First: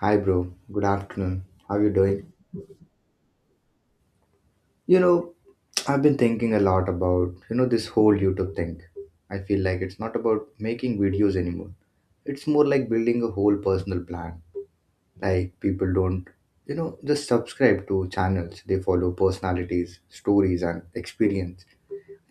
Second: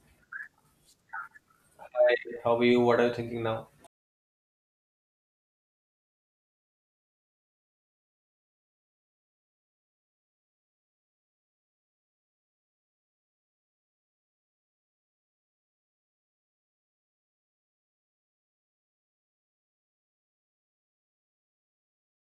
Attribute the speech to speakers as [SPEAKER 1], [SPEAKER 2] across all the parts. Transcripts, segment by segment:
[SPEAKER 1] Hi, bro. Good afternoon. How you doing?
[SPEAKER 2] How are you? What are you thinking now?
[SPEAKER 1] You know, I've been thinking a lot about, this whole YouTube thing. I feel like it's not about making videos anymore. It's more like building a whole personal plan. Like people don't, just subscribe to channels. They follow personalities, stories and experience.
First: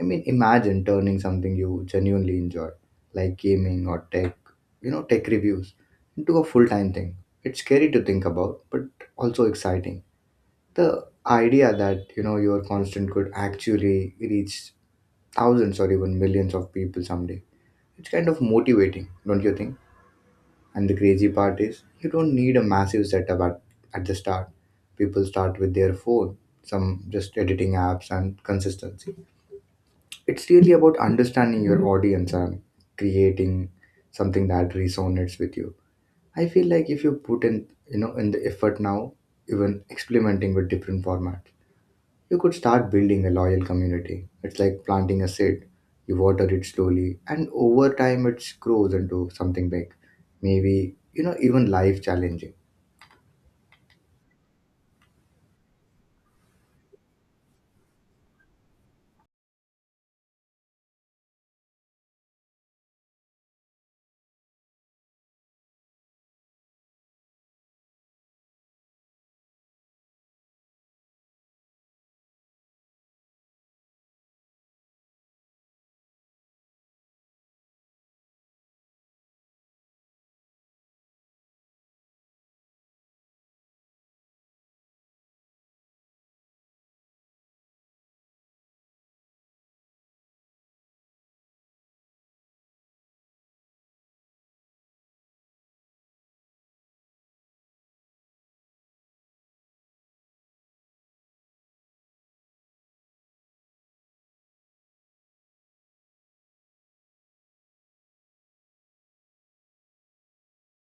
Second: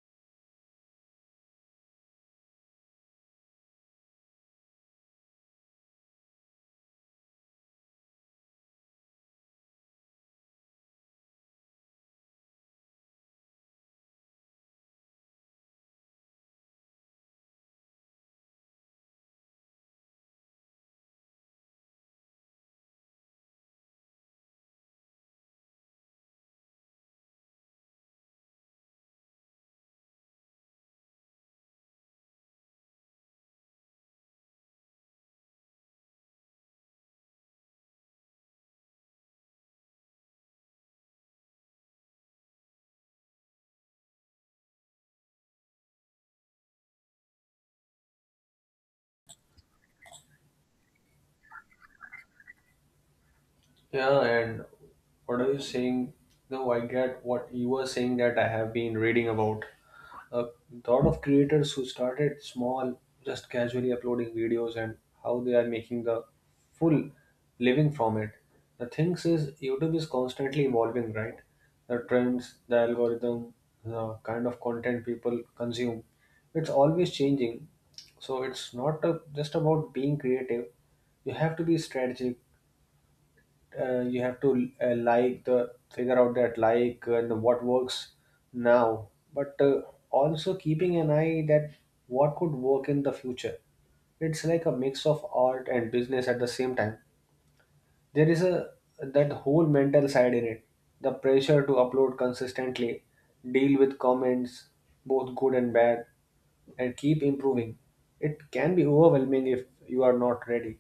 [SPEAKER 1] I mean, imagine turning something you genuinely enjoy, like gaming or tech, tech reviews into a full-time thing. It's scary to think about, but also exciting. The idea that your constant could actually reach thousands or even millions of people someday. It's kind of motivating, don't you think? And the crazy part is, you don't need a massive setup at the start. People start with their phone, some just editing apps and consistency. It's really about understanding your audience and creating something that resonates with you. I feel like if you put in you know in the effort now, even experimenting with different formats, you could start building a loyal community. It's like planting a seed. You water it slowly, and over time it grows into something big. Maybe, even life challenging.
[SPEAKER 2] Yeah, and what are you saying? No, I get what you were saying that I have been reading about. A lot of creators who started small, just casually uploading videos and how they are making the full living from it. The things is YouTube is constantly evolving, right? The trends, the algorithm, the kind of content people consume, it's always changing. So it's not a, just about being creative. You have to be strategic. You have to like the figure out that like and what works now but also keeping an eye that what could work in the future. It's like a mix of art and business at the same time. There is a that whole mental side in it. The pressure to upload consistently, deal with comments, both good and bad, and keep improving. It can be overwhelming if you are not ready,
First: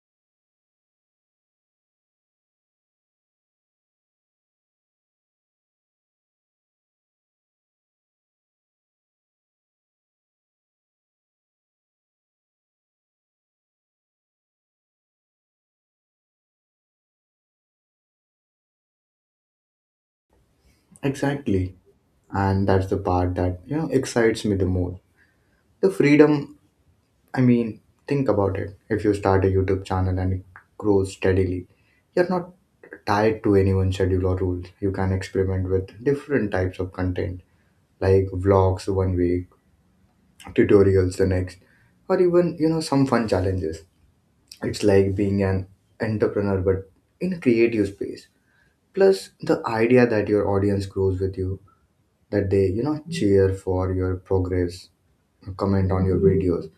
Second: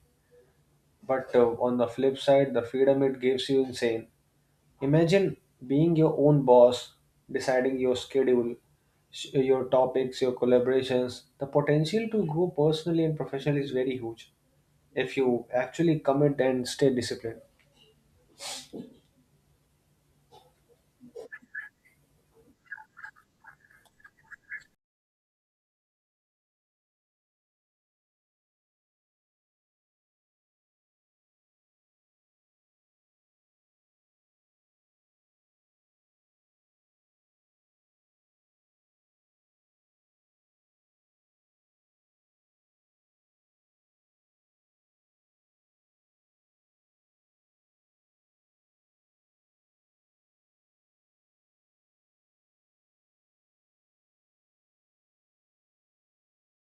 [SPEAKER 2] but on the flip side, the freedom it gives you insane. Imagine being your own boss, deciding your schedule, your topics, your collaborations. The potential to grow personally and professionally is very huge if you actually commit and stay disciplined.
[SPEAKER 1] Exactly. And that's the part that, excites me the most. The freedom, I mean, think about it. If you start a YouTube channel and it grows steadily, you're not tied to anyone's schedule or rules. You can experiment with different types of content, like vlogs one week, tutorials the next, or even some fun challenges. It's like being an entrepreneur, but in a creative space. Plus, the idea that your audience grows with you, that they cheer for your progress, comment on your videos,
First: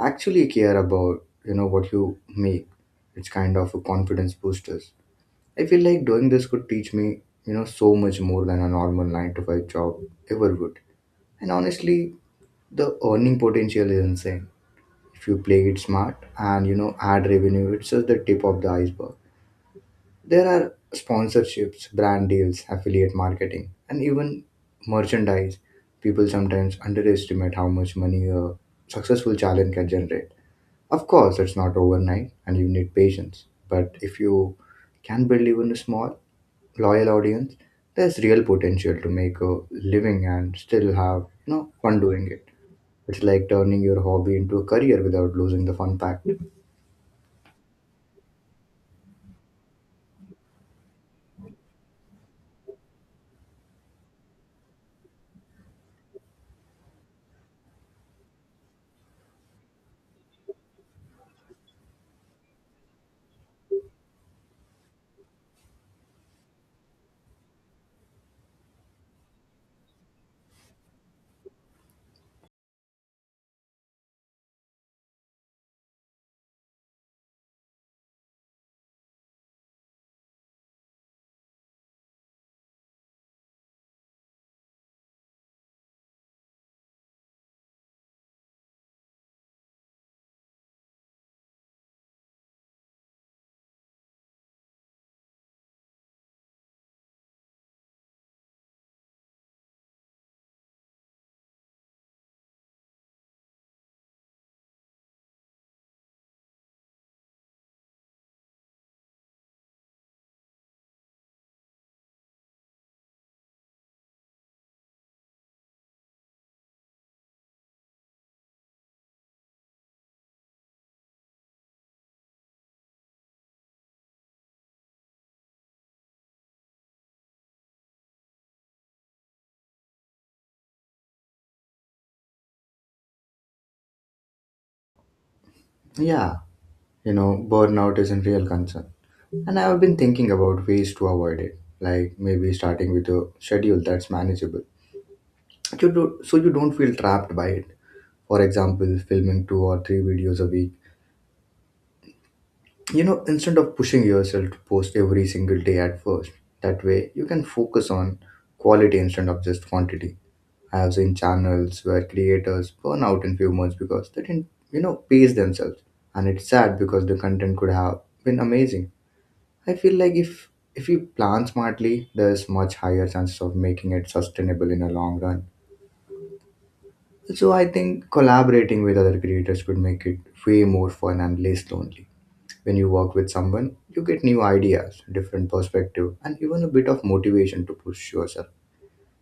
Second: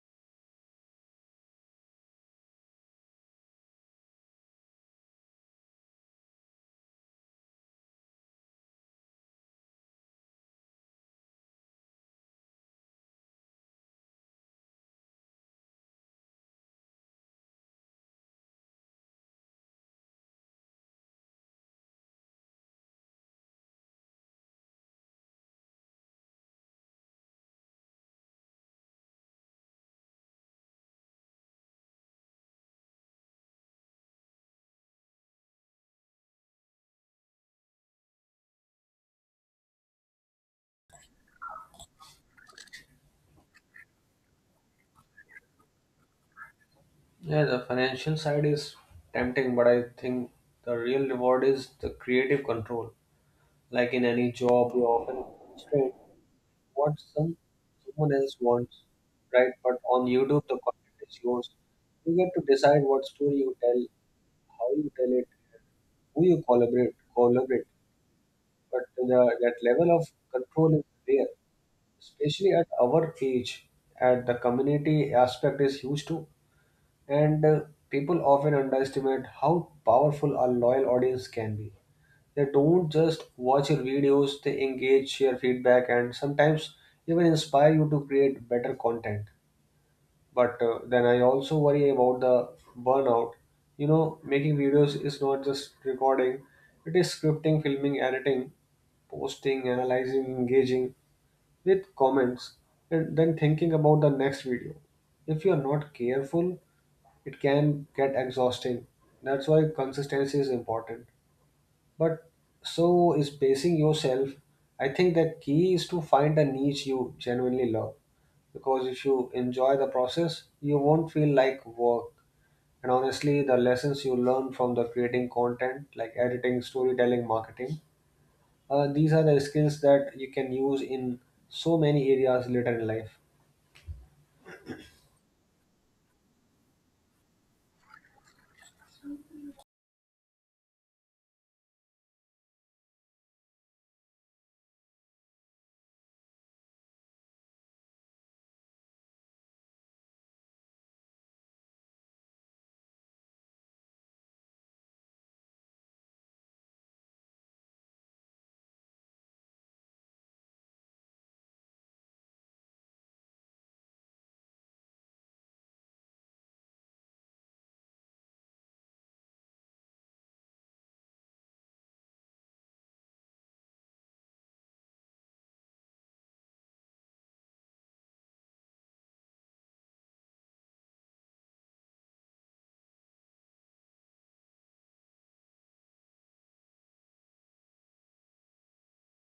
[SPEAKER 1] actually care about what you make. It's kind of a confidence boosters. I feel like doing this could teach me so much more than a normal 9 to 5 job ever would. And honestly, the earning potential is insane if you play it smart, and ad revenue, it's just the tip of the iceberg. There are sponsorships, brand deals, affiliate marketing, and even merchandise. People sometimes underestimate how much money a successful challenge can generate. Of course, it's not overnight and you need patience, but if you can build even a small loyal audience, there's real potential to make a living and still have fun doing it. It's like turning your hobby into a career without losing the fun factor.
[SPEAKER 2] Yeah, the financial side is tempting, but I think the real reward is the creative control. Like in any job, you often constrained what someone else wants, right? But on YouTube, the content is yours. You get to decide what story you tell, how you tell it, who you collaborate. But the, that level of control is there, especially at our age. And the community aspect is huge too. And People often underestimate how powerful a loyal audience can be. They don't just watch your videos, they engage, share feedback, and sometimes even inspire you to create better content, but then I also worry about the burnout. You know, making videos is not just recording, it is scripting, filming, editing, posting, analyzing, engaging with comments, and then thinking about the next video. If you are not careful, it can get exhausting. That's why consistency is important. But so is pacing yourself. I think the key is to find a niche you genuinely love. Because if you enjoy the process, you won't feel like work. And honestly, the lessons you learn from the creating content, like editing, storytelling, marketing, these are the skills that you can use in so many areas later in life.
[SPEAKER 1] Yeah, burnout is a real concern. And I've been thinking about ways to avoid it, like maybe starting with a schedule that's manageable. You do, so you don't feel trapped by it. For example, filming two or three videos a week. Instead of pushing yourself to post every single day at first, that way you can focus on quality instead of just quantity. I have seen channels where creators burn out in few months because they didn't, pace themselves. And it's sad because the content could have been amazing. I feel like if we plan smartly, there's much higher chances of making it sustainable in the long run. So I think collaborating with other creators could make it way more fun and less lonely. When you work with someone, you get new ideas, different perspective, and even a bit of motivation to push yourself.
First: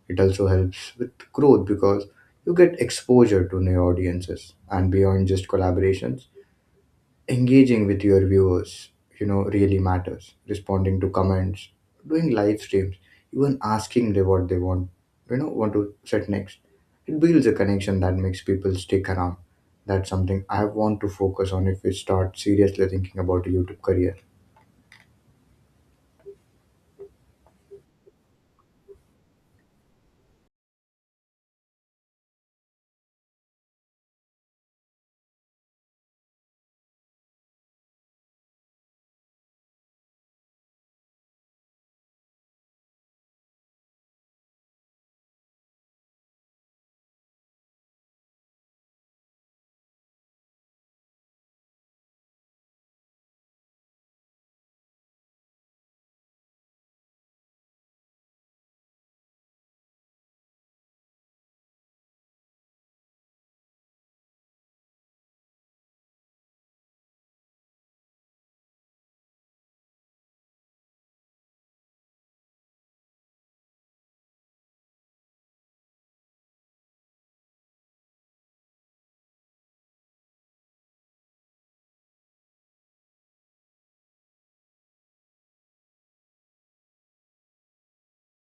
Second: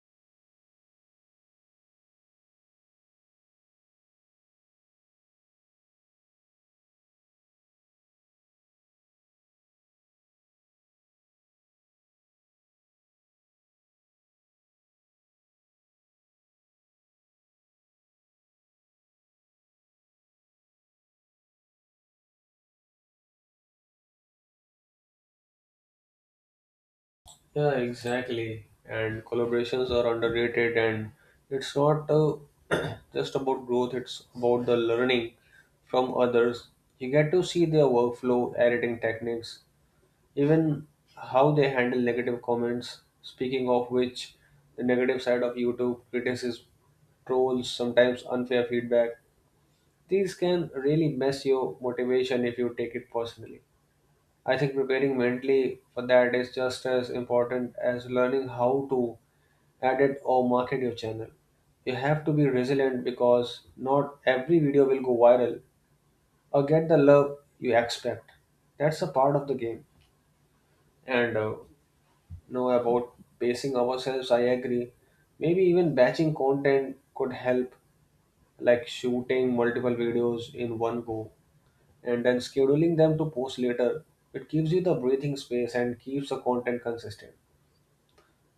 [SPEAKER 1] It also helps with growth because you get exposure to new audiences. And beyond just collaborations, engaging with your viewers really matters. Responding to comments, doing live streams, even asking them what they want you know want to set next. It builds a connection that makes people stick around. That's something I want to focus on if we start seriously thinking about a YouTube career.
[SPEAKER 2] Yeah, exactly. And collaborations are underrated, and it's not just about growth, it's about the learning from others. You get to see their workflow, editing techniques, even how they handle negative comments. Speaking of which, the negative side of YouTube, criticism, trolls, sometimes unfair feedback, these can really mess your motivation if you take it personally. I think preparing mentally for that is just as important as learning how to edit or market your channel. You have to be resilient because not every video will go viral or get the love you expect. That's a part of the game. And Know about pacing ourselves, I agree. Maybe even batching content could help, like shooting multiple videos in one go and then scheduling them to post later. It gives you the breathing space and keeps the content consistent.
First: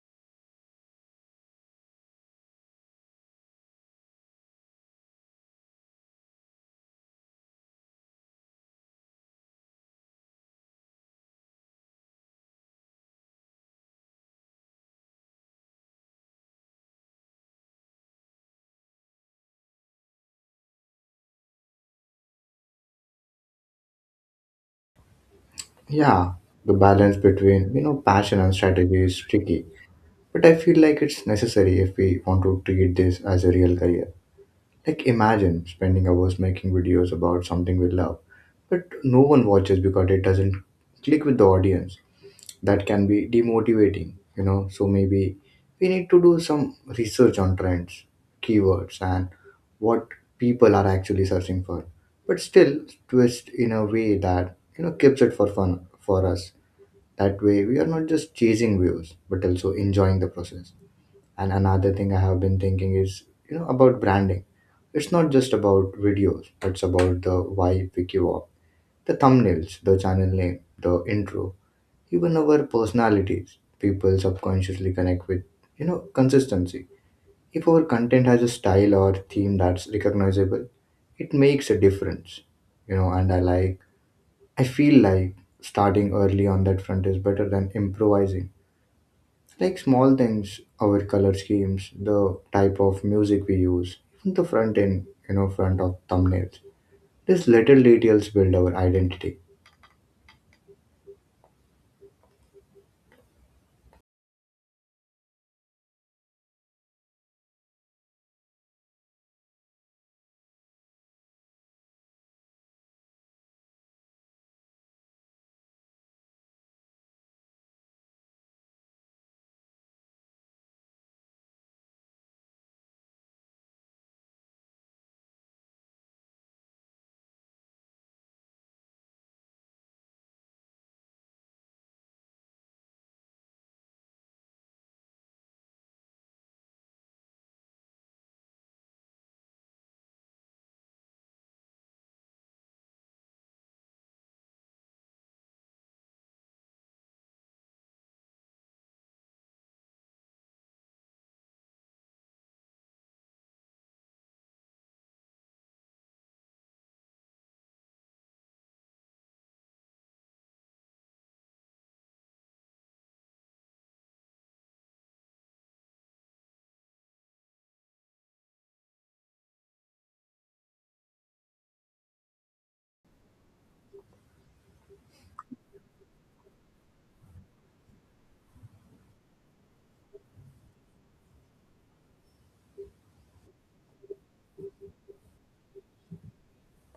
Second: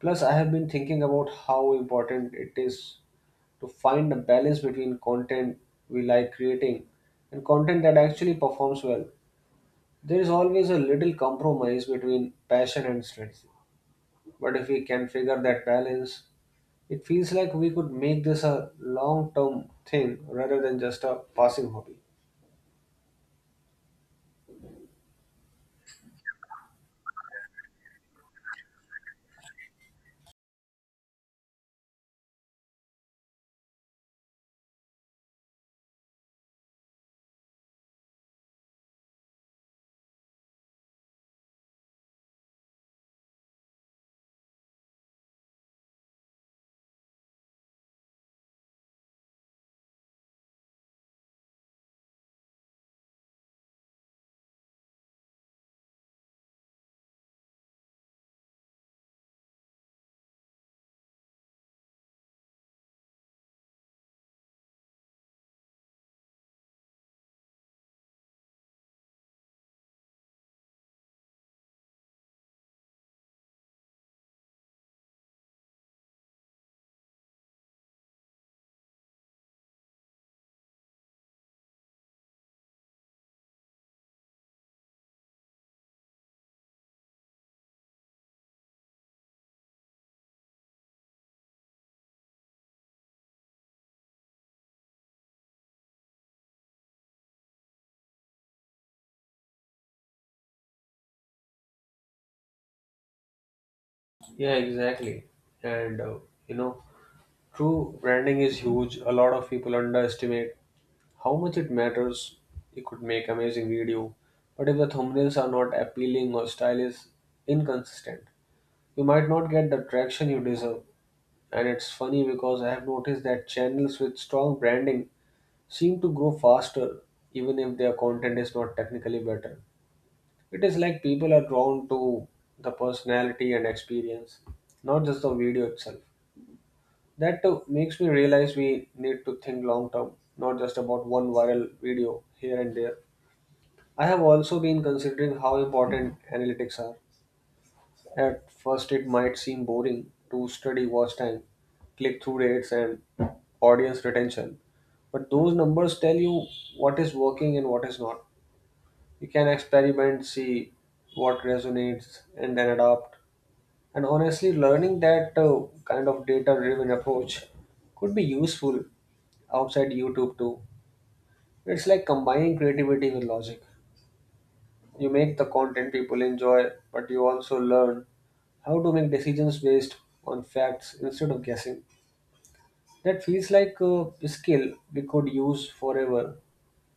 [SPEAKER 2] Plus, I have been thinking about how important it is to find a balance between content we like creating and content that actually performs well. There is always a little compromise between passion and strategy. But if we can figure that balance, it feels like we could make this a long term thing rather than just a passing hobby.
[SPEAKER 1] Yeah, the balance between passion and strategy is tricky, but I feel like it's necessary if we want to treat this as a real career. Like, imagine spending hours making videos about something we love, but no one watches because it doesn't click with the audience. That can be demotivating, you know. So maybe we need to do some research on trends, keywords, and what people are actually searching for. But still, twist in a way that keeps it for fun for us. That way, we are not just chasing views, but also enjoying the process. And another thing I have been thinking is, about branding. It's not just about videos, it's about the vibe we give off, the thumbnails, the channel name, the intro, even our personalities. People subconsciously connect with, consistency. If our content has a style or theme that's recognizable, it makes a difference, and I like, I feel like starting early on that front is better than improvising, like small things, our color schemes, the type of music we use, even the front end, front of thumbnails. These little details build our identity.
[SPEAKER 2] Yeah, exactly. And uh, you know, True, branding is huge. A lot of people underestimate how much it matters. You could make amazing video, but if the thumbnails are not appealing or style is inconsistent, you might not get the traction you deserve. And it's funny because I have noticed that channels with strong branding seem to grow faster even if their content is not technically better. It is like people are drawn to the personality and experience, not just the video itself. That too makes me realize we need to think long term, not just about one viral video here and there. I have also been considering how important analytics are. At first, it might seem boring to study watch time, click through rates, and audience retention, but those numbers tell you what is working and what is not. You can experiment, see what resonates, and then adapt. And honestly, learning that kind of data driven approach could be useful outside YouTube too. It's like combining creativity with logic. You make the content people enjoy, but you also learn how to make decisions based on facts instead of guessing. That feels like a skill we could use forever,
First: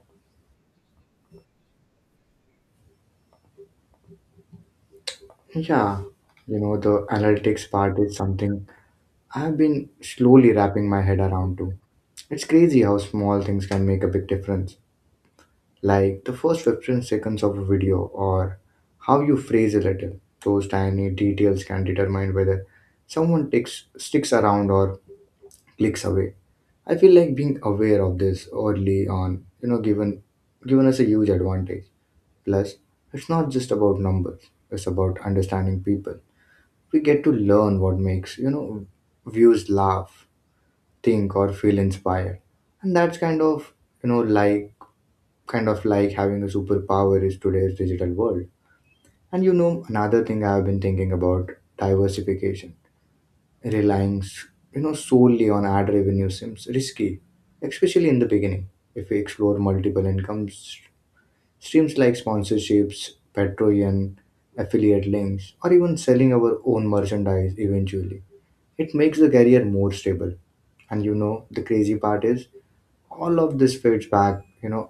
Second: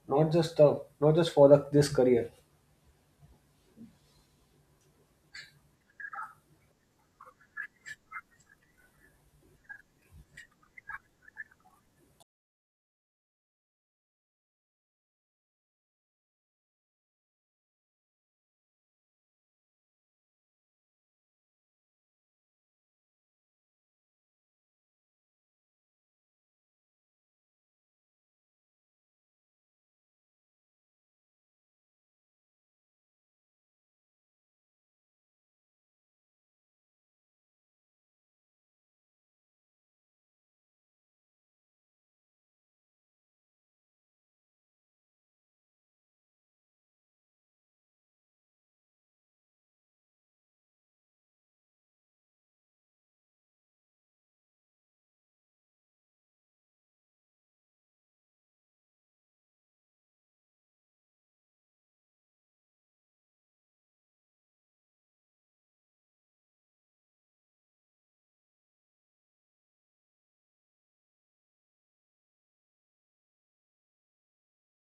[SPEAKER 2] not just for the, this career.
[SPEAKER 1] Yeah, the analytics part is something I've been slowly wrapping my head around too. It's crazy how small things can make a big difference. Like the first 15 seconds of a video or how you phrase a little. Those tiny details can determine whether someone takes, sticks around or clicks away. I feel like being aware of this early on, given us a huge advantage. Plus, it's not just about numbers; it's about understanding people. We get to learn what makes views laugh, think, or feel inspired, and that's you know like kind of like having a superpower is today's digital world. And another thing I have been thinking about, diversification. Relying solely on ad revenue seems risky, especially in the beginning. If we explore multiple income streams like sponsorships, patreon, affiliate links, or even selling our own merchandise eventually, it makes the career more stable. And the crazy part is, all of this fits back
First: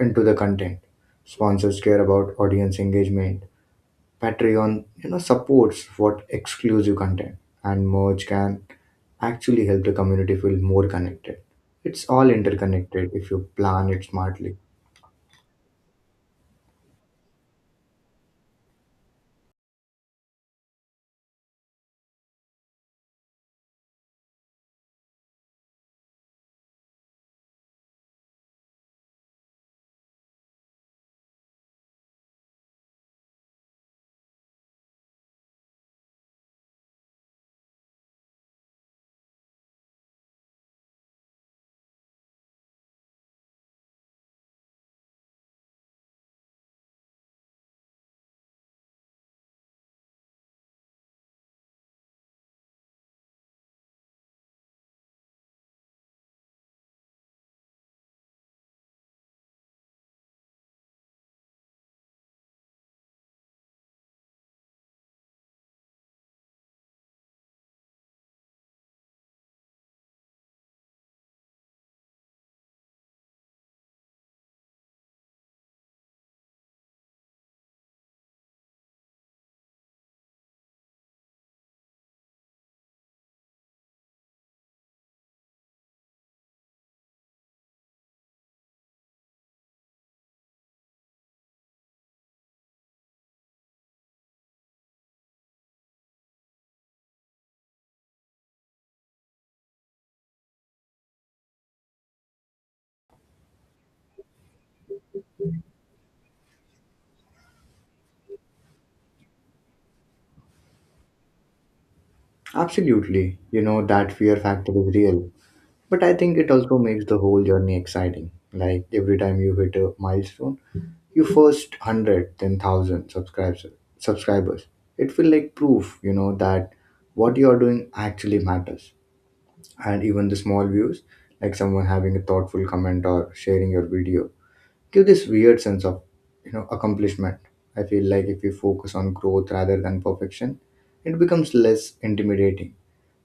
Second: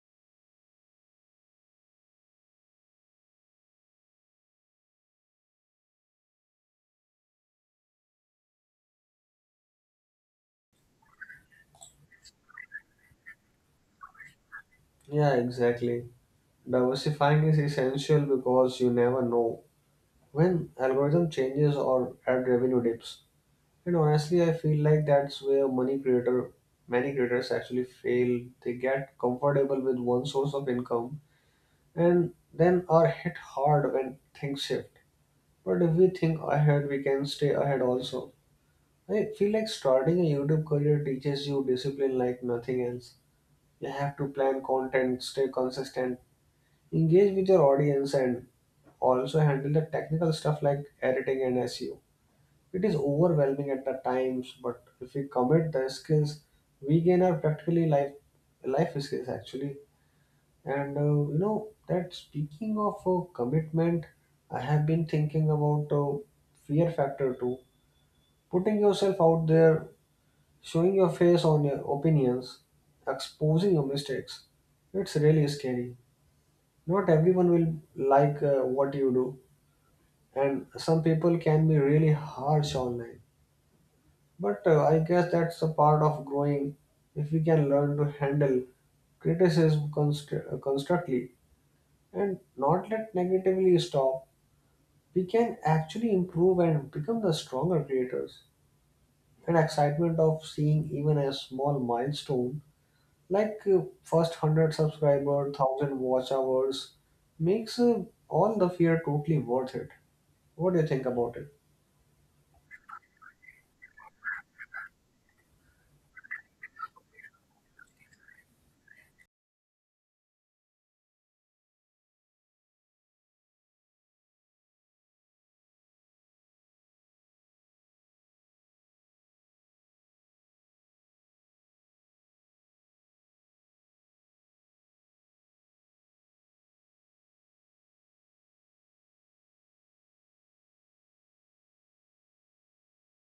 [SPEAKER 1] into the content. Sponsors care about audience engagement, Patreon, supports what exclusive content, and merge can actually help the community feel more connected. It's all interconnected if you plan it smartly.
[SPEAKER 2] Yeah, exactly. Diversifying is essential because you never know when algorithm changes or ad revenue dips. And honestly, I feel like that's where money creator many creators actually fail. They get comfortable with one source of income and then are hit hard when things shift. But if we think ahead, we can stay ahead also. I feel like starting a YouTube career teaches you discipline like nothing else. You have to plan content, stay consistent, engage with your audience, and also handle the technical stuff like editing and SEO. It is overwhelming at the times, but if we commit the skills, we gain our practically life skills actually. And you know that speaking of Commitment, I have been thinking about fear factor too. Putting yourself out there, showing your face on your opinions, exposing your mistakes. It's really scary. Not everyone will like what you do, and some people can be really harsh online. But I guess that's a part of growing. If we can learn to handle constructively and not let negatively stop, we can actually improve and become the stronger creators. And excitement of seeing even a small milestone like first 100 subscriber, 1,000 watch hours makes all the fear totally worth it. What do you think about it?
[SPEAKER 1] Absolutely, that fear factor is real. But I think it also makes the whole journey exciting. Like every time you hit a milestone, you first 100, then 1,000 subscribers. It feels like proof, that what you are doing actually matters. And even the small views, like someone having a thoughtful comment or sharing your video, give this weird sense of accomplishment. I feel like if we focus on growth rather than perfection, it becomes less intimidating.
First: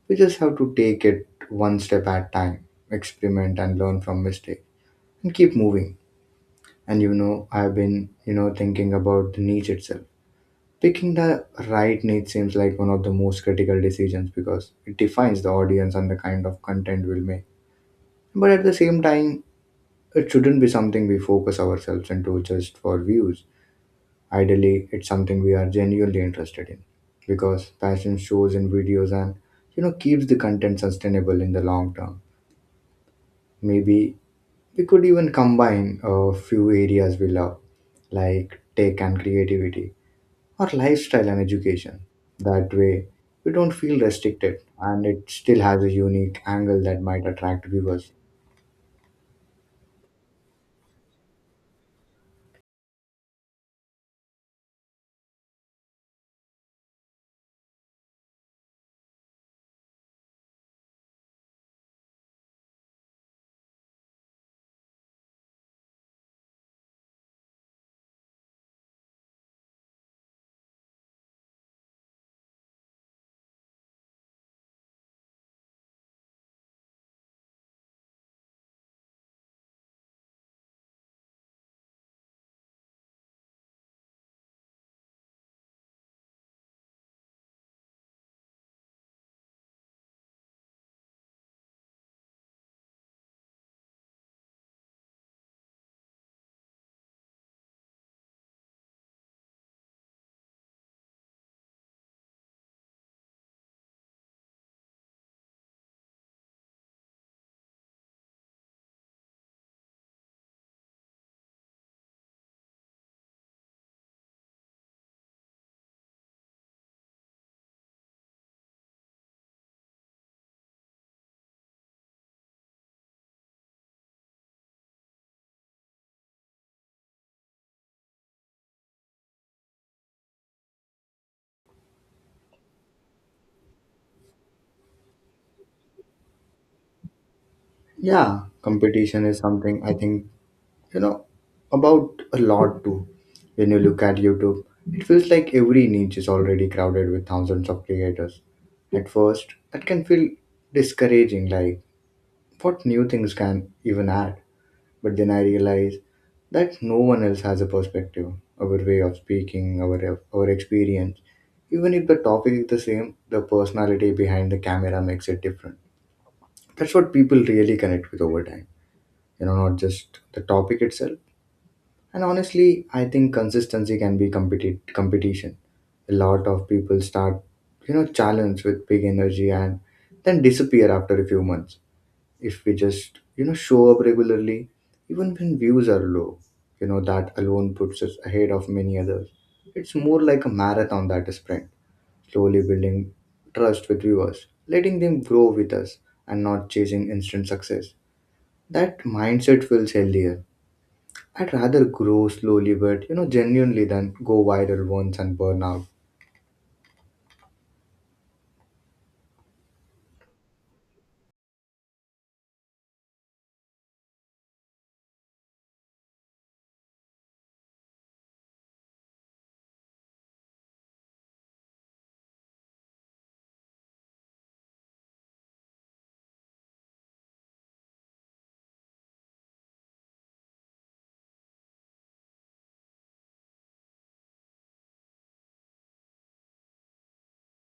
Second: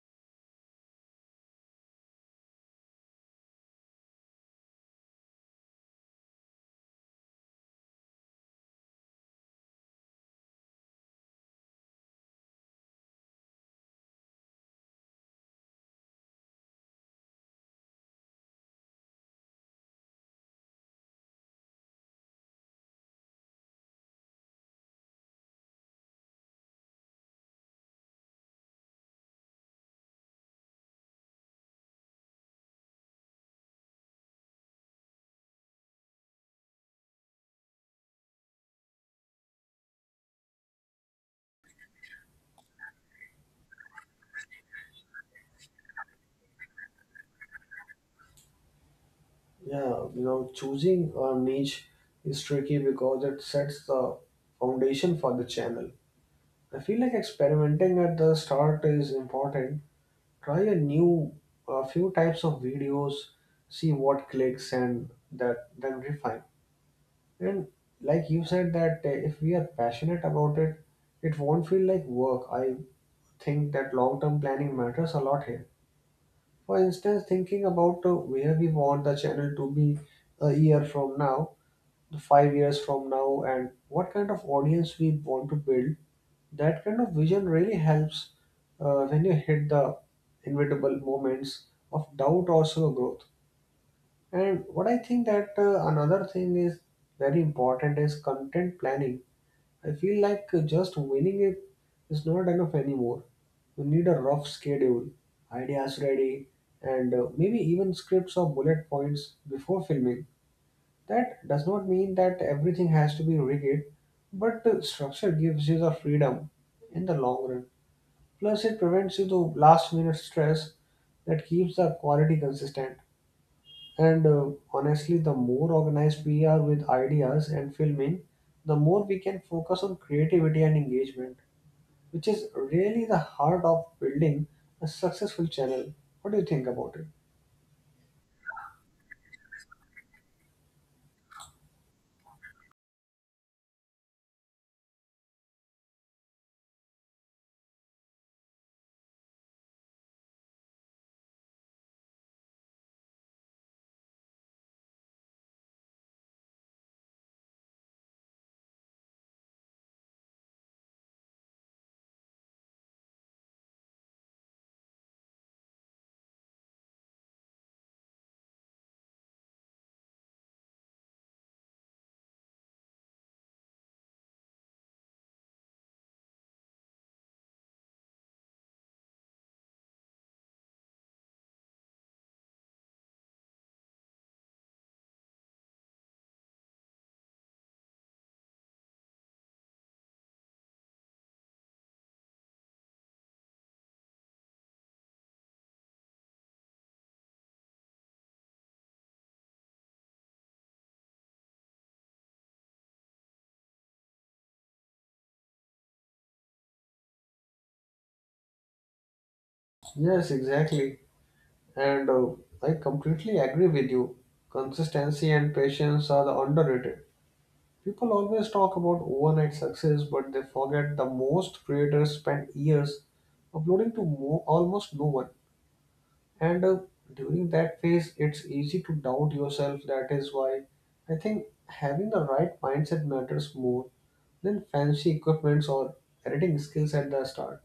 [SPEAKER 1] We just have to take it one step at a time, experiment and learn from mistake, and keep moving. And I've been thinking about the niche itself. Picking the right niche seems like one of the most critical decisions because it defines the audience and the kind of content we'll make. But at the same time, it shouldn't be something we focus ourselves into just for views. Ideally, it's something we are genuinely interested in because passion shows in videos and keeps the content sustainable in the long term. Maybe we could even combine a few areas we love, like tech and creativity, or lifestyle and education. That way, we don't feel restricted and it still has a unique angle that might attract viewers.
[SPEAKER 2] Yeah, you know, choosing a niche is tricky because it sets the foundation for the channel. I feel like experimenting at the start is important. Try a new, a few types of videos, see what clicks, and that then refine. And like you said, that if we are passionate about it, it won't feel like work. I think that long-term planning matters a lot here. For instance, thinking about where we want the channel to be a year from now, the 5 years from now, and what kind of audience we want to build. That kind of vision really helps when you hit the inevitable moments of doubt or slow growth. And what I think that Another thing is very important is content planning. I feel like just winning it is not enough anymore. You need a rough schedule, ideas ready, and maybe even scripts or bullet points before filming. That does not mean that everything has to be rigid, but the structure gives you the freedom in the long run. Plus, it prevents you the last minute stress that keeps the quality consistent. And Honestly, the more organized we are with ideas and filming, the more we can focus on creativity and engagement, which is really the heart of building a successful channel. What do you think about it?
[SPEAKER 1] Yeah, competition is something I think you know about a lot too. When you look at YouTube, it feels like every niche is already crowded with thousands of creators. At first that can feel discouraging, like what new things can even add. But then I realize that no one else has a perspective, our way of speaking, our experience. Even if the topic is the same, the personality behind the camera makes it different. That's what people really connect with over time, not just the topic itself. And honestly, I think consistency can be competition. A lot of people start, challenge with big energy and then disappear after a few months. If we just, show up regularly, even when views are low, that alone puts us ahead of many others. It's more like a marathon than a sprint, slowly building trust with viewers, letting them grow with us and not chasing instant success. That mindset feels healthier. I'd rather grow slowly but genuinely than go viral once and burn out.
[SPEAKER 2] Yes, exactly. And I completely agree with you. Consistency and patience are the underrated. People always talk about overnight success, but they forget the most creators spend years uploading to almost no one. And During that phase, it's easy to doubt yourself. That is why I think having the right mindset matters more than fancy equipments or editing skills at the start.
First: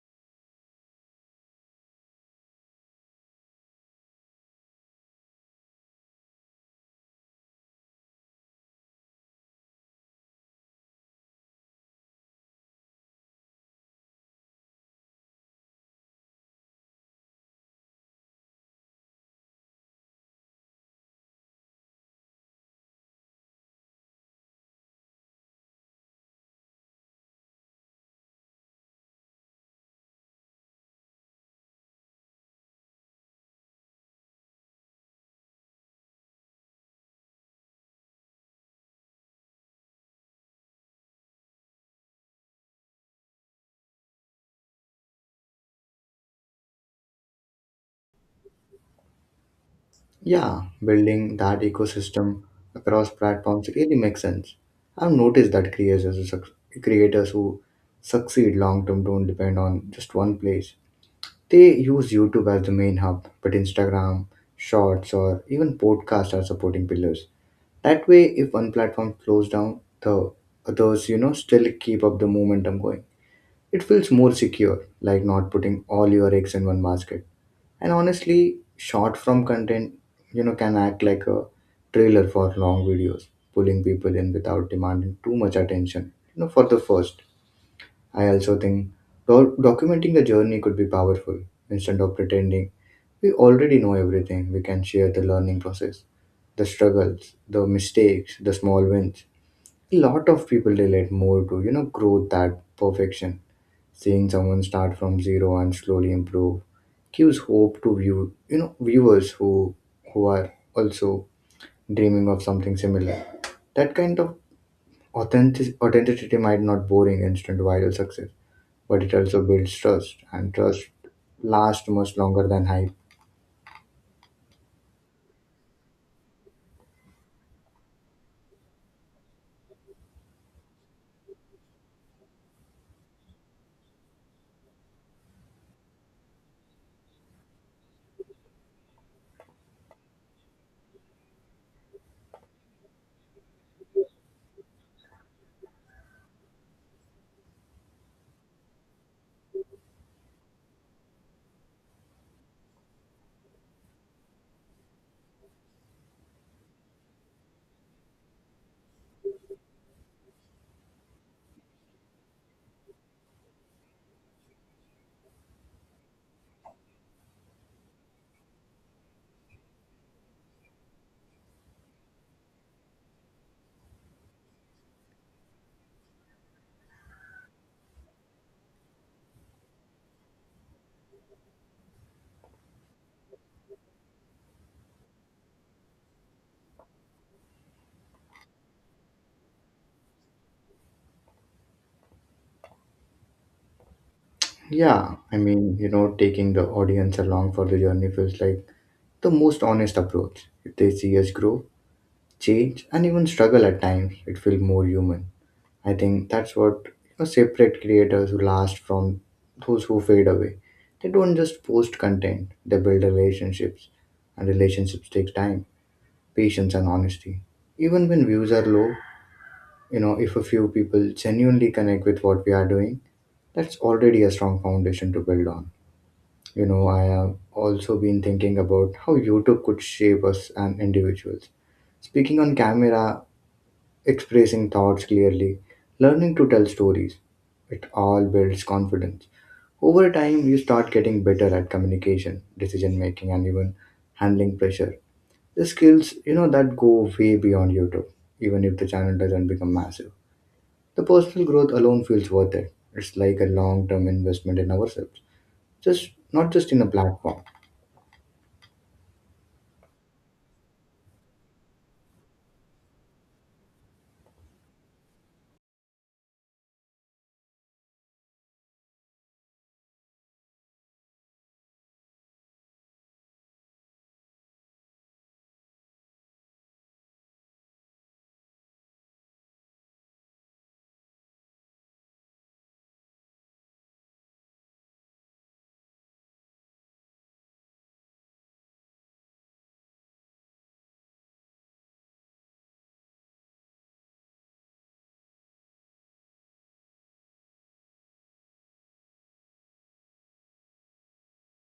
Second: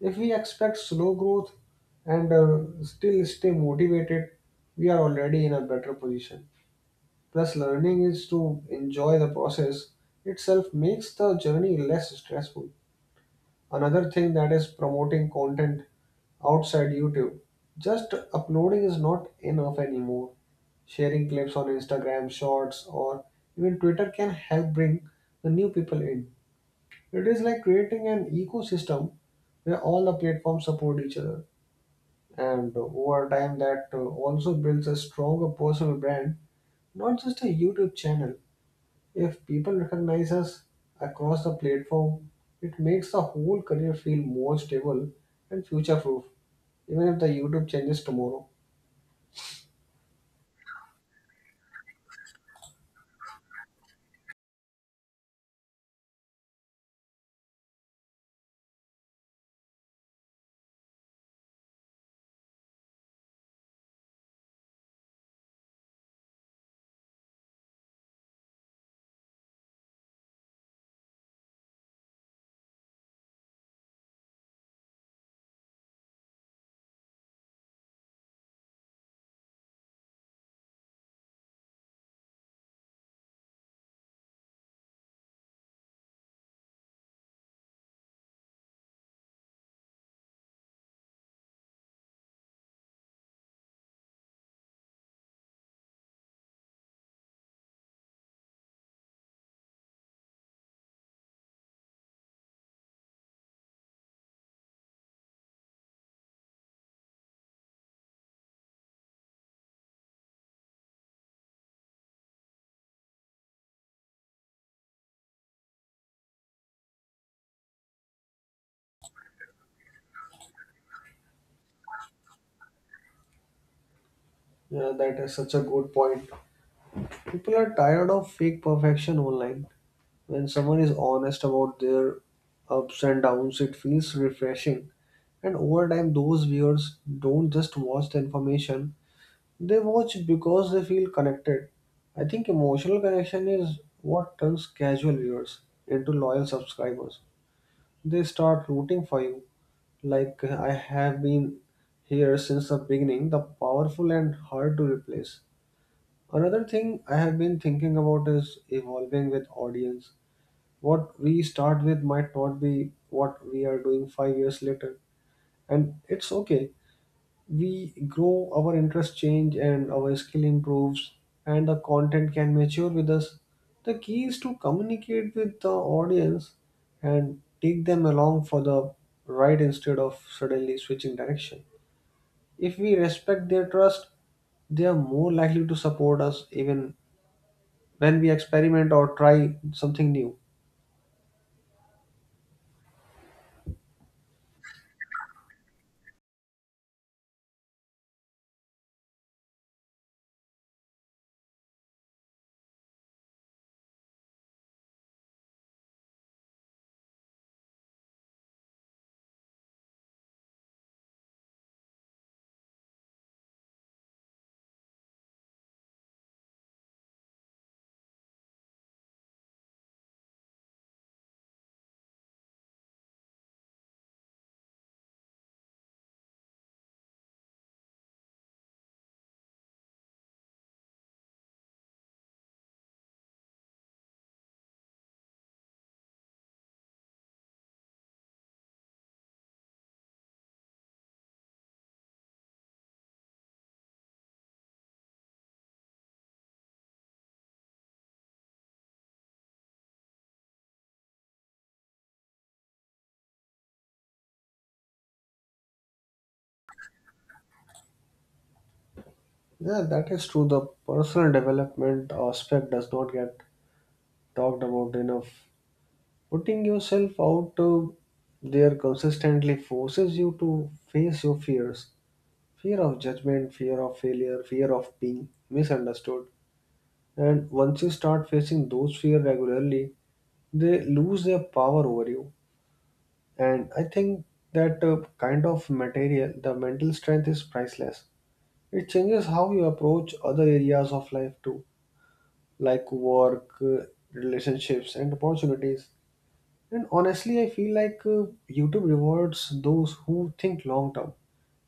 [SPEAKER 2] If we expect slow growth and still stay motivated, we are already in a better position. Plus, learning is to enjoy the process itself makes the journey less stressful. Another thing that is promoting content outside YouTube. Just uploading is not enough anymore. Sharing clips on Instagram, Shorts, or even Twitter can help bring the new people in. It is like creating an ecosystem where all the platforms support each other, and over time that also builds a stronger personal brand, not just a YouTube channel. If people recognize us across the platform, it makes the whole career feel more stable and future proof, even if the YouTube changes tomorrow.
[SPEAKER 1] Yeah, building that ecosystem across platforms really makes sense. I've noticed that creators who succeed long term don't depend on just one place. They use YouTube as the main hub, but Instagram, Shorts, or even podcasts are supporting pillars. That way, if one platform slows down, the others still keep up the momentum going. It feels more secure, like not putting all your eggs in one basket. And honestly, short form content, can act like a trailer for long videos, pulling people in without demanding too much attention. You know, for the first, I also think documenting the journey could be powerful. Instead of pretending we already know everything, we can share the learning process, the struggles, the mistakes, the small wins. A lot of people relate more to growth than perfection. Seeing someone start from zero and slowly improve gives hope to viewers who are also dreaming of something similar. That kind of authenticity might not boring instant viral success, but it also builds trust, and trust lasts much longer than hype.
[SPEAKER 2] Yeah, that is such a good point. People are tired of fake perfection online. When someone is honest about their ups and downs, it feels refreshing, and over time those viewers don't just watch the information. They watch because they feel connected. I think emotional connection is what turns casual viewers into loyal subscribers. They start rooting for you, like, I have been here since the beginning, the powerful and hard to replace. Another thing I have been thinking about is evolving with audience. What we start with might not be what we are doing 5 years later, and it's okay. We grow, our interests change, and our skill improves, and the content can mature with us. The key is to communicate with the audience and take them along for the ride instead of suddenly switching direction. If we respect their trust, they are more likely to support us even when we experiment or try something new.
[SPEAKER 1] Yeah, I mean, you know, taking the audience along for the journey feels like the most honest approach. If they see us grow, change, and even struggle at times, it feels more human. I think that's what, separate creators who last from those who fade away. They don't just post content, they build relationships. And relationships take time, patience and honesty. Even when views are low, you know, if a few people genuinely connect with what we are doing, that's already a strong foundation to build on. You know, I have also been thinking about how YouTube could shape us and individuals. Speaking on camera, expressing thoughts clearly, learning to tell stories. It all builds confidence. Over time, you start getting better at communication, decision making, and even handling pressure. The skills, you know, that go way beyond YouTube, even if the channel doesn't become massive. The personal growth alone feels worth it. It's like a long term investment in ourselves, just not just in a platform.
[SPEAKER 2] Yeah, that is true. The personal development aspect does not get talked about enough. Putting yourself out there consistently forces you to face your fears, fear of judgment, fear of failure, fear of being misunderstood. And once you start facing those fears regularly, they lose their power over you. And I think that kind of material, the mental strength is priceless. It changes how you approach other areas of life too, like work, relationships, and opportunities. And honestly, I feel like YouTube rewards those who think long term.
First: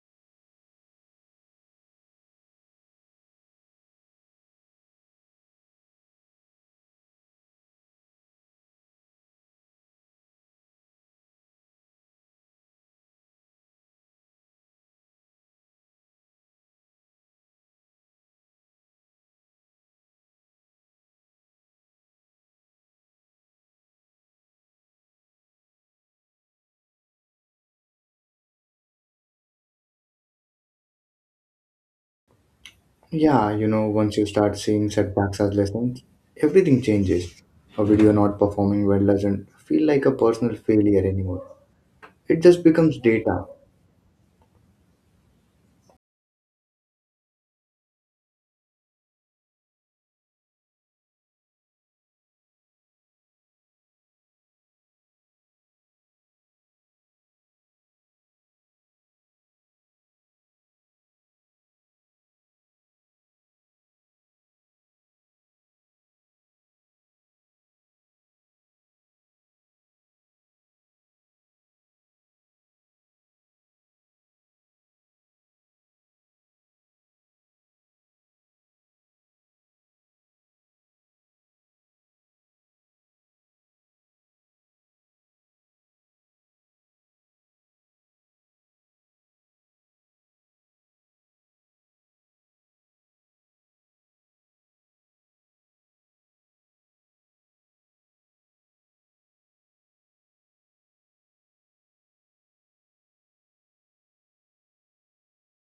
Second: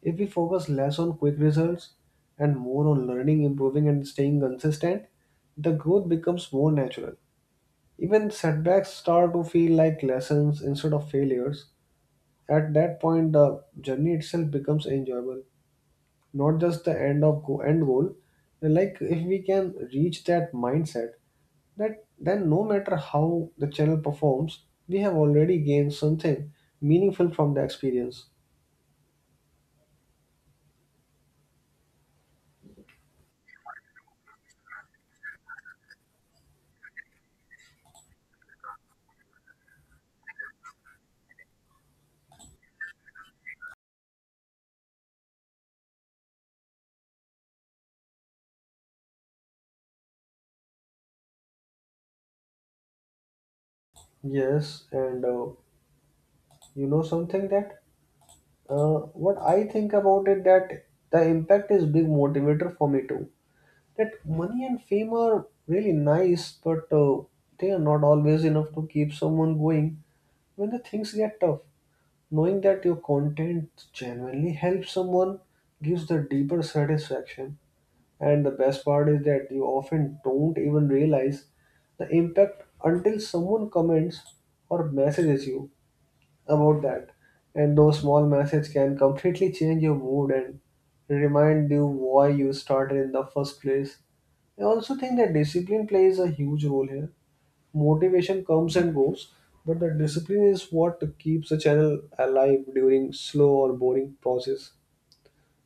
[SPEAKER 2] If we focus less on quick results and more on learning, improving, and staying consistent, the growth becomes more natural. Even setbacks start to feel like lessons instead of failures. At that point, the journey itself becomes enjoyable, not just the end goal. Like if we can reach that mindset, that then no matter how the channel performs, we have already gained something meaningful from the experience.
[SPEAKER 1] Yeah, you know, once you start seeing setbacks as lessons, everything changes. A video not performing well doesn't feel like a personal failure anymore. It just becomes data.
[SPEAKER 2] Yes, and you know, something that what I think about it, that the impact is big motivator for me too. That money and fame are really nice, but they are not always enough to keep someone going when the things get tough. Knowing that your content genuinely helps someone gives the deeper satisfaction. And the best part is that you often don't even realize the impact until someone comments or messages you about that. And those small messages can completely change your mood and remind you why you started in the first place. I also think that discipline plays a huge role here. Motivation comes and goes, but the discipline is what keeps a channel alive during slow or boring process.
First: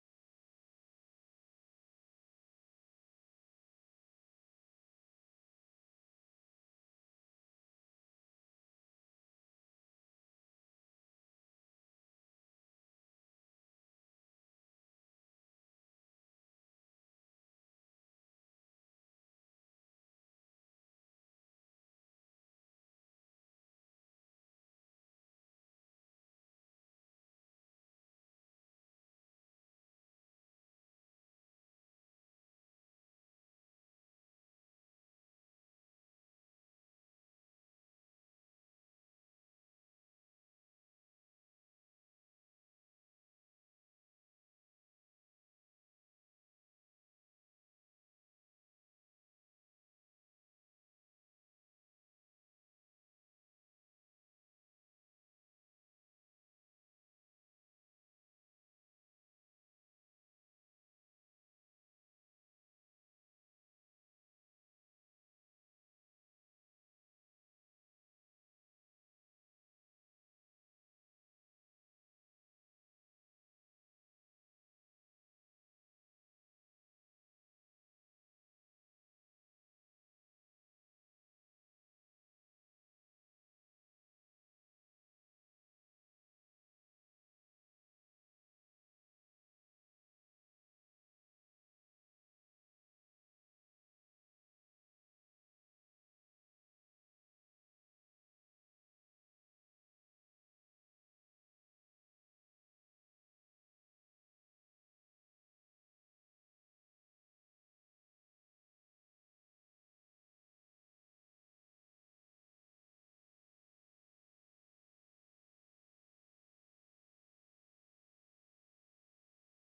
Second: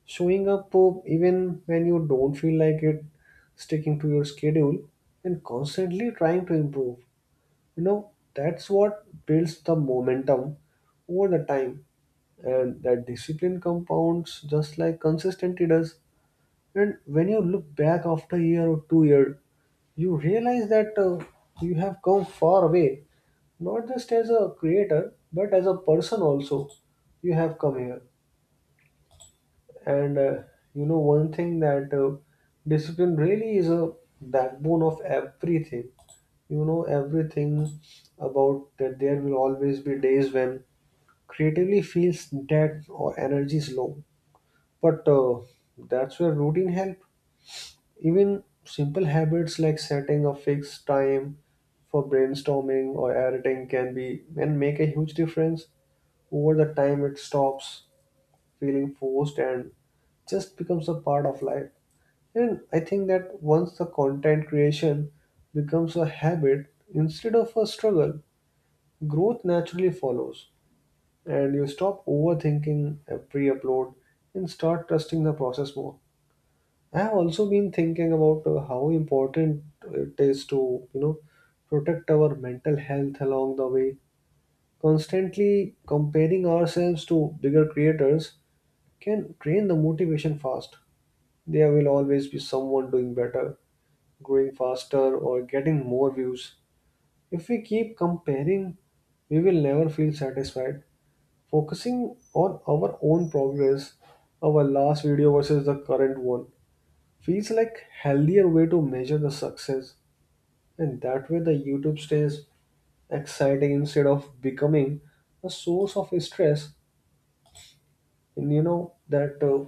[SPEAKER 2] Showing up, even when you don't feel like it, sticking to your schedule, and constantly trying to improve. You know, that's what builds the momentum over the time. And that discipline compounds just like consistency does. And when you look back after a year or 2 years, you realize that you have come far away, not just as a creator, but as a person also. You have come here. And you know, one thing that discipline really is a backbone of everything. You know, everything about that, there will always be days when creatively feels dead or energy is low. But that's where routine help. Even simple habits like setting a fixed time for brainstorming or editing can be and make a huge difference. Over the time, it stops feeling forced and just becomes a part of life. And I think that once the content creation becomes a habit instead of a struggle, growth naturally follows. And you stop overthinking pre upload and start trusting the process more. I have also been thinking about how important it is to, you know, protect our mental health along the way. Constantly comparing ourselves to bigger creators can drain the motivation fast. There will always be someone doing better, growing faster or getting more views. If we keep comparing, we will never feel satisfied. Focusing on our own progress, our last video versus the current one, feels like healthier way to measure the success. And that way the YouTube stays exciting instead of becoming a source of stress. And you know that,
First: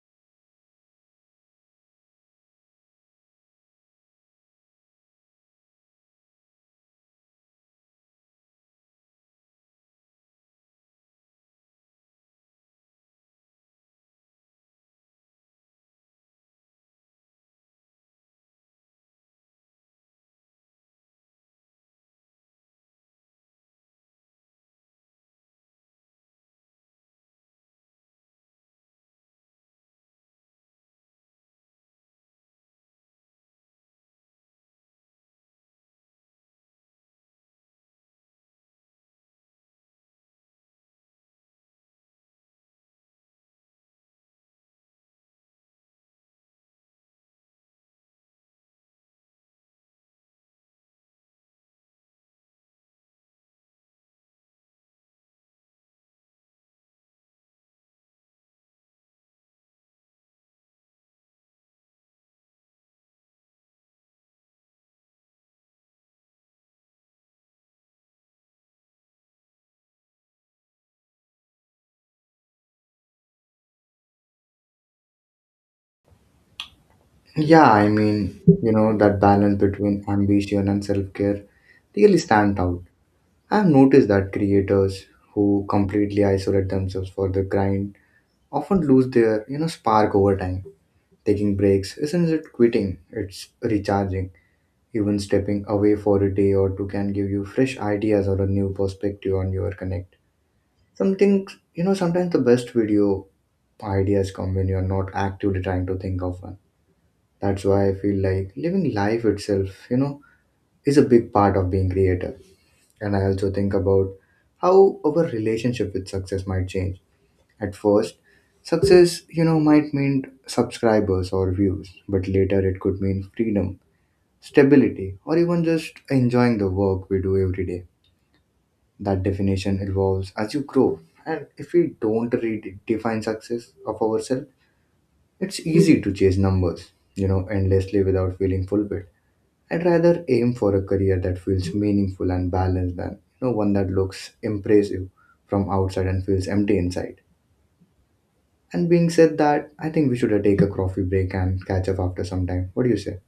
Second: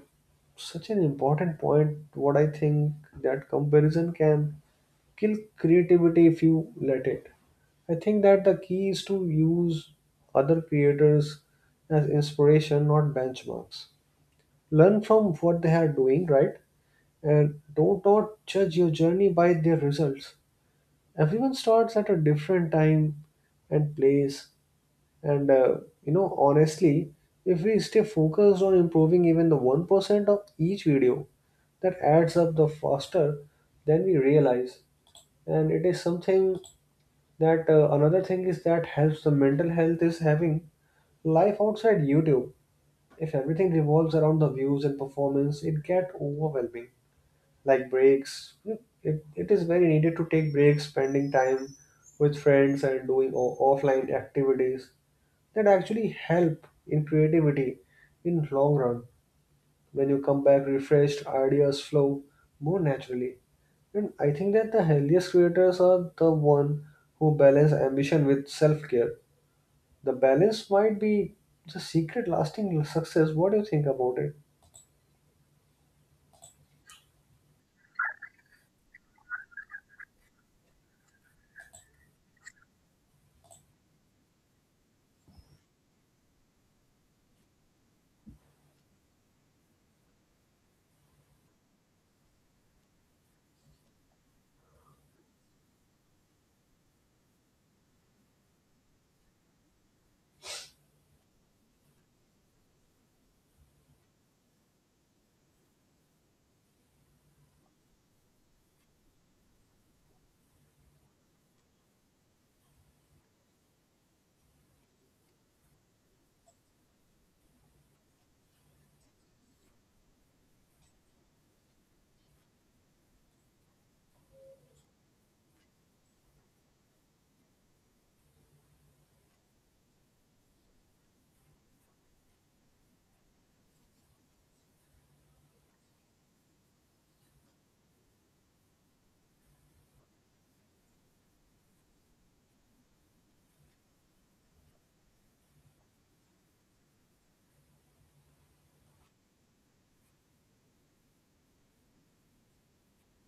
[SPEAKER 2] such an important point what I think, that comparison can kill creativity if you let it. I think that the key is to use other creators as inspiration, not benchmarks. Learn from what they are doing, right? And don't not judge your journey by their results. Everyone starts at a different time and place. And you know, honestly, if we stay focused on improving even the 1% of each video, that adds up the faster than we realize. And it is something that, another thing is that helps the mental health is having life outside YouTube. If everything revolves around the views and performance, it get overwhelming. Like breaks, it is very needed to take breaks, spending time with friends and doing offline activities that actually help in creativity in long run. When you come back refreshed, ideas flow more naturally. And I think that the healthiest creators are the one who balance ambition with self-care. The balance might be the secret lasting success. What do you think about it?
[SPEAKER 1] Yeah, I mean, you know, that balance between ambition and self care really stand out. I've noticed that creators who completely isolate themselves for the grind often lose their, you know, spark over time. Taking breaks isn't it quitting, it's recharging. Even stepping away for a day or two can give you fresh ideas or a new perspective on your connect. Something, you know, sometimes the best video ideas come when you're not actively trying to think of one. That's why I feel like living life itself, you know, is a big part of being creative. And I also think about how our relationship with success might change. At first, success, you know, might mean subscribers or views, but later it could mean freedom, stability, or even just enjoying the work we do every day. That definition evolves as you grow, and if we don't redefine success of ourselves, it's easy to chase numbers, you know, endlessly without feeling fulfilled. I'd rather aim for a career that feels meaningful and balanced than, one that looks impressive from outside and feels empty inside. And being said that, I think we should take a coffee break and catch up after some time. What do you say?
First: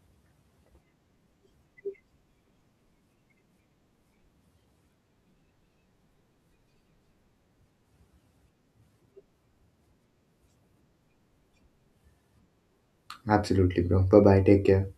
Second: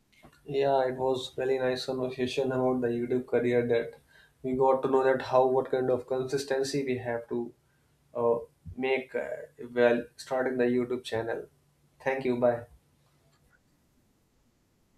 [SPEAKER 2] Yeah, it was really nice conversation about the YouTube career, that we got to know that how what kind of consistency we have to uh, make while starting the YouTube channel. Thank you. Bye.
[SPEAKER 1] Absolutely, bro. Bye bye. Take care.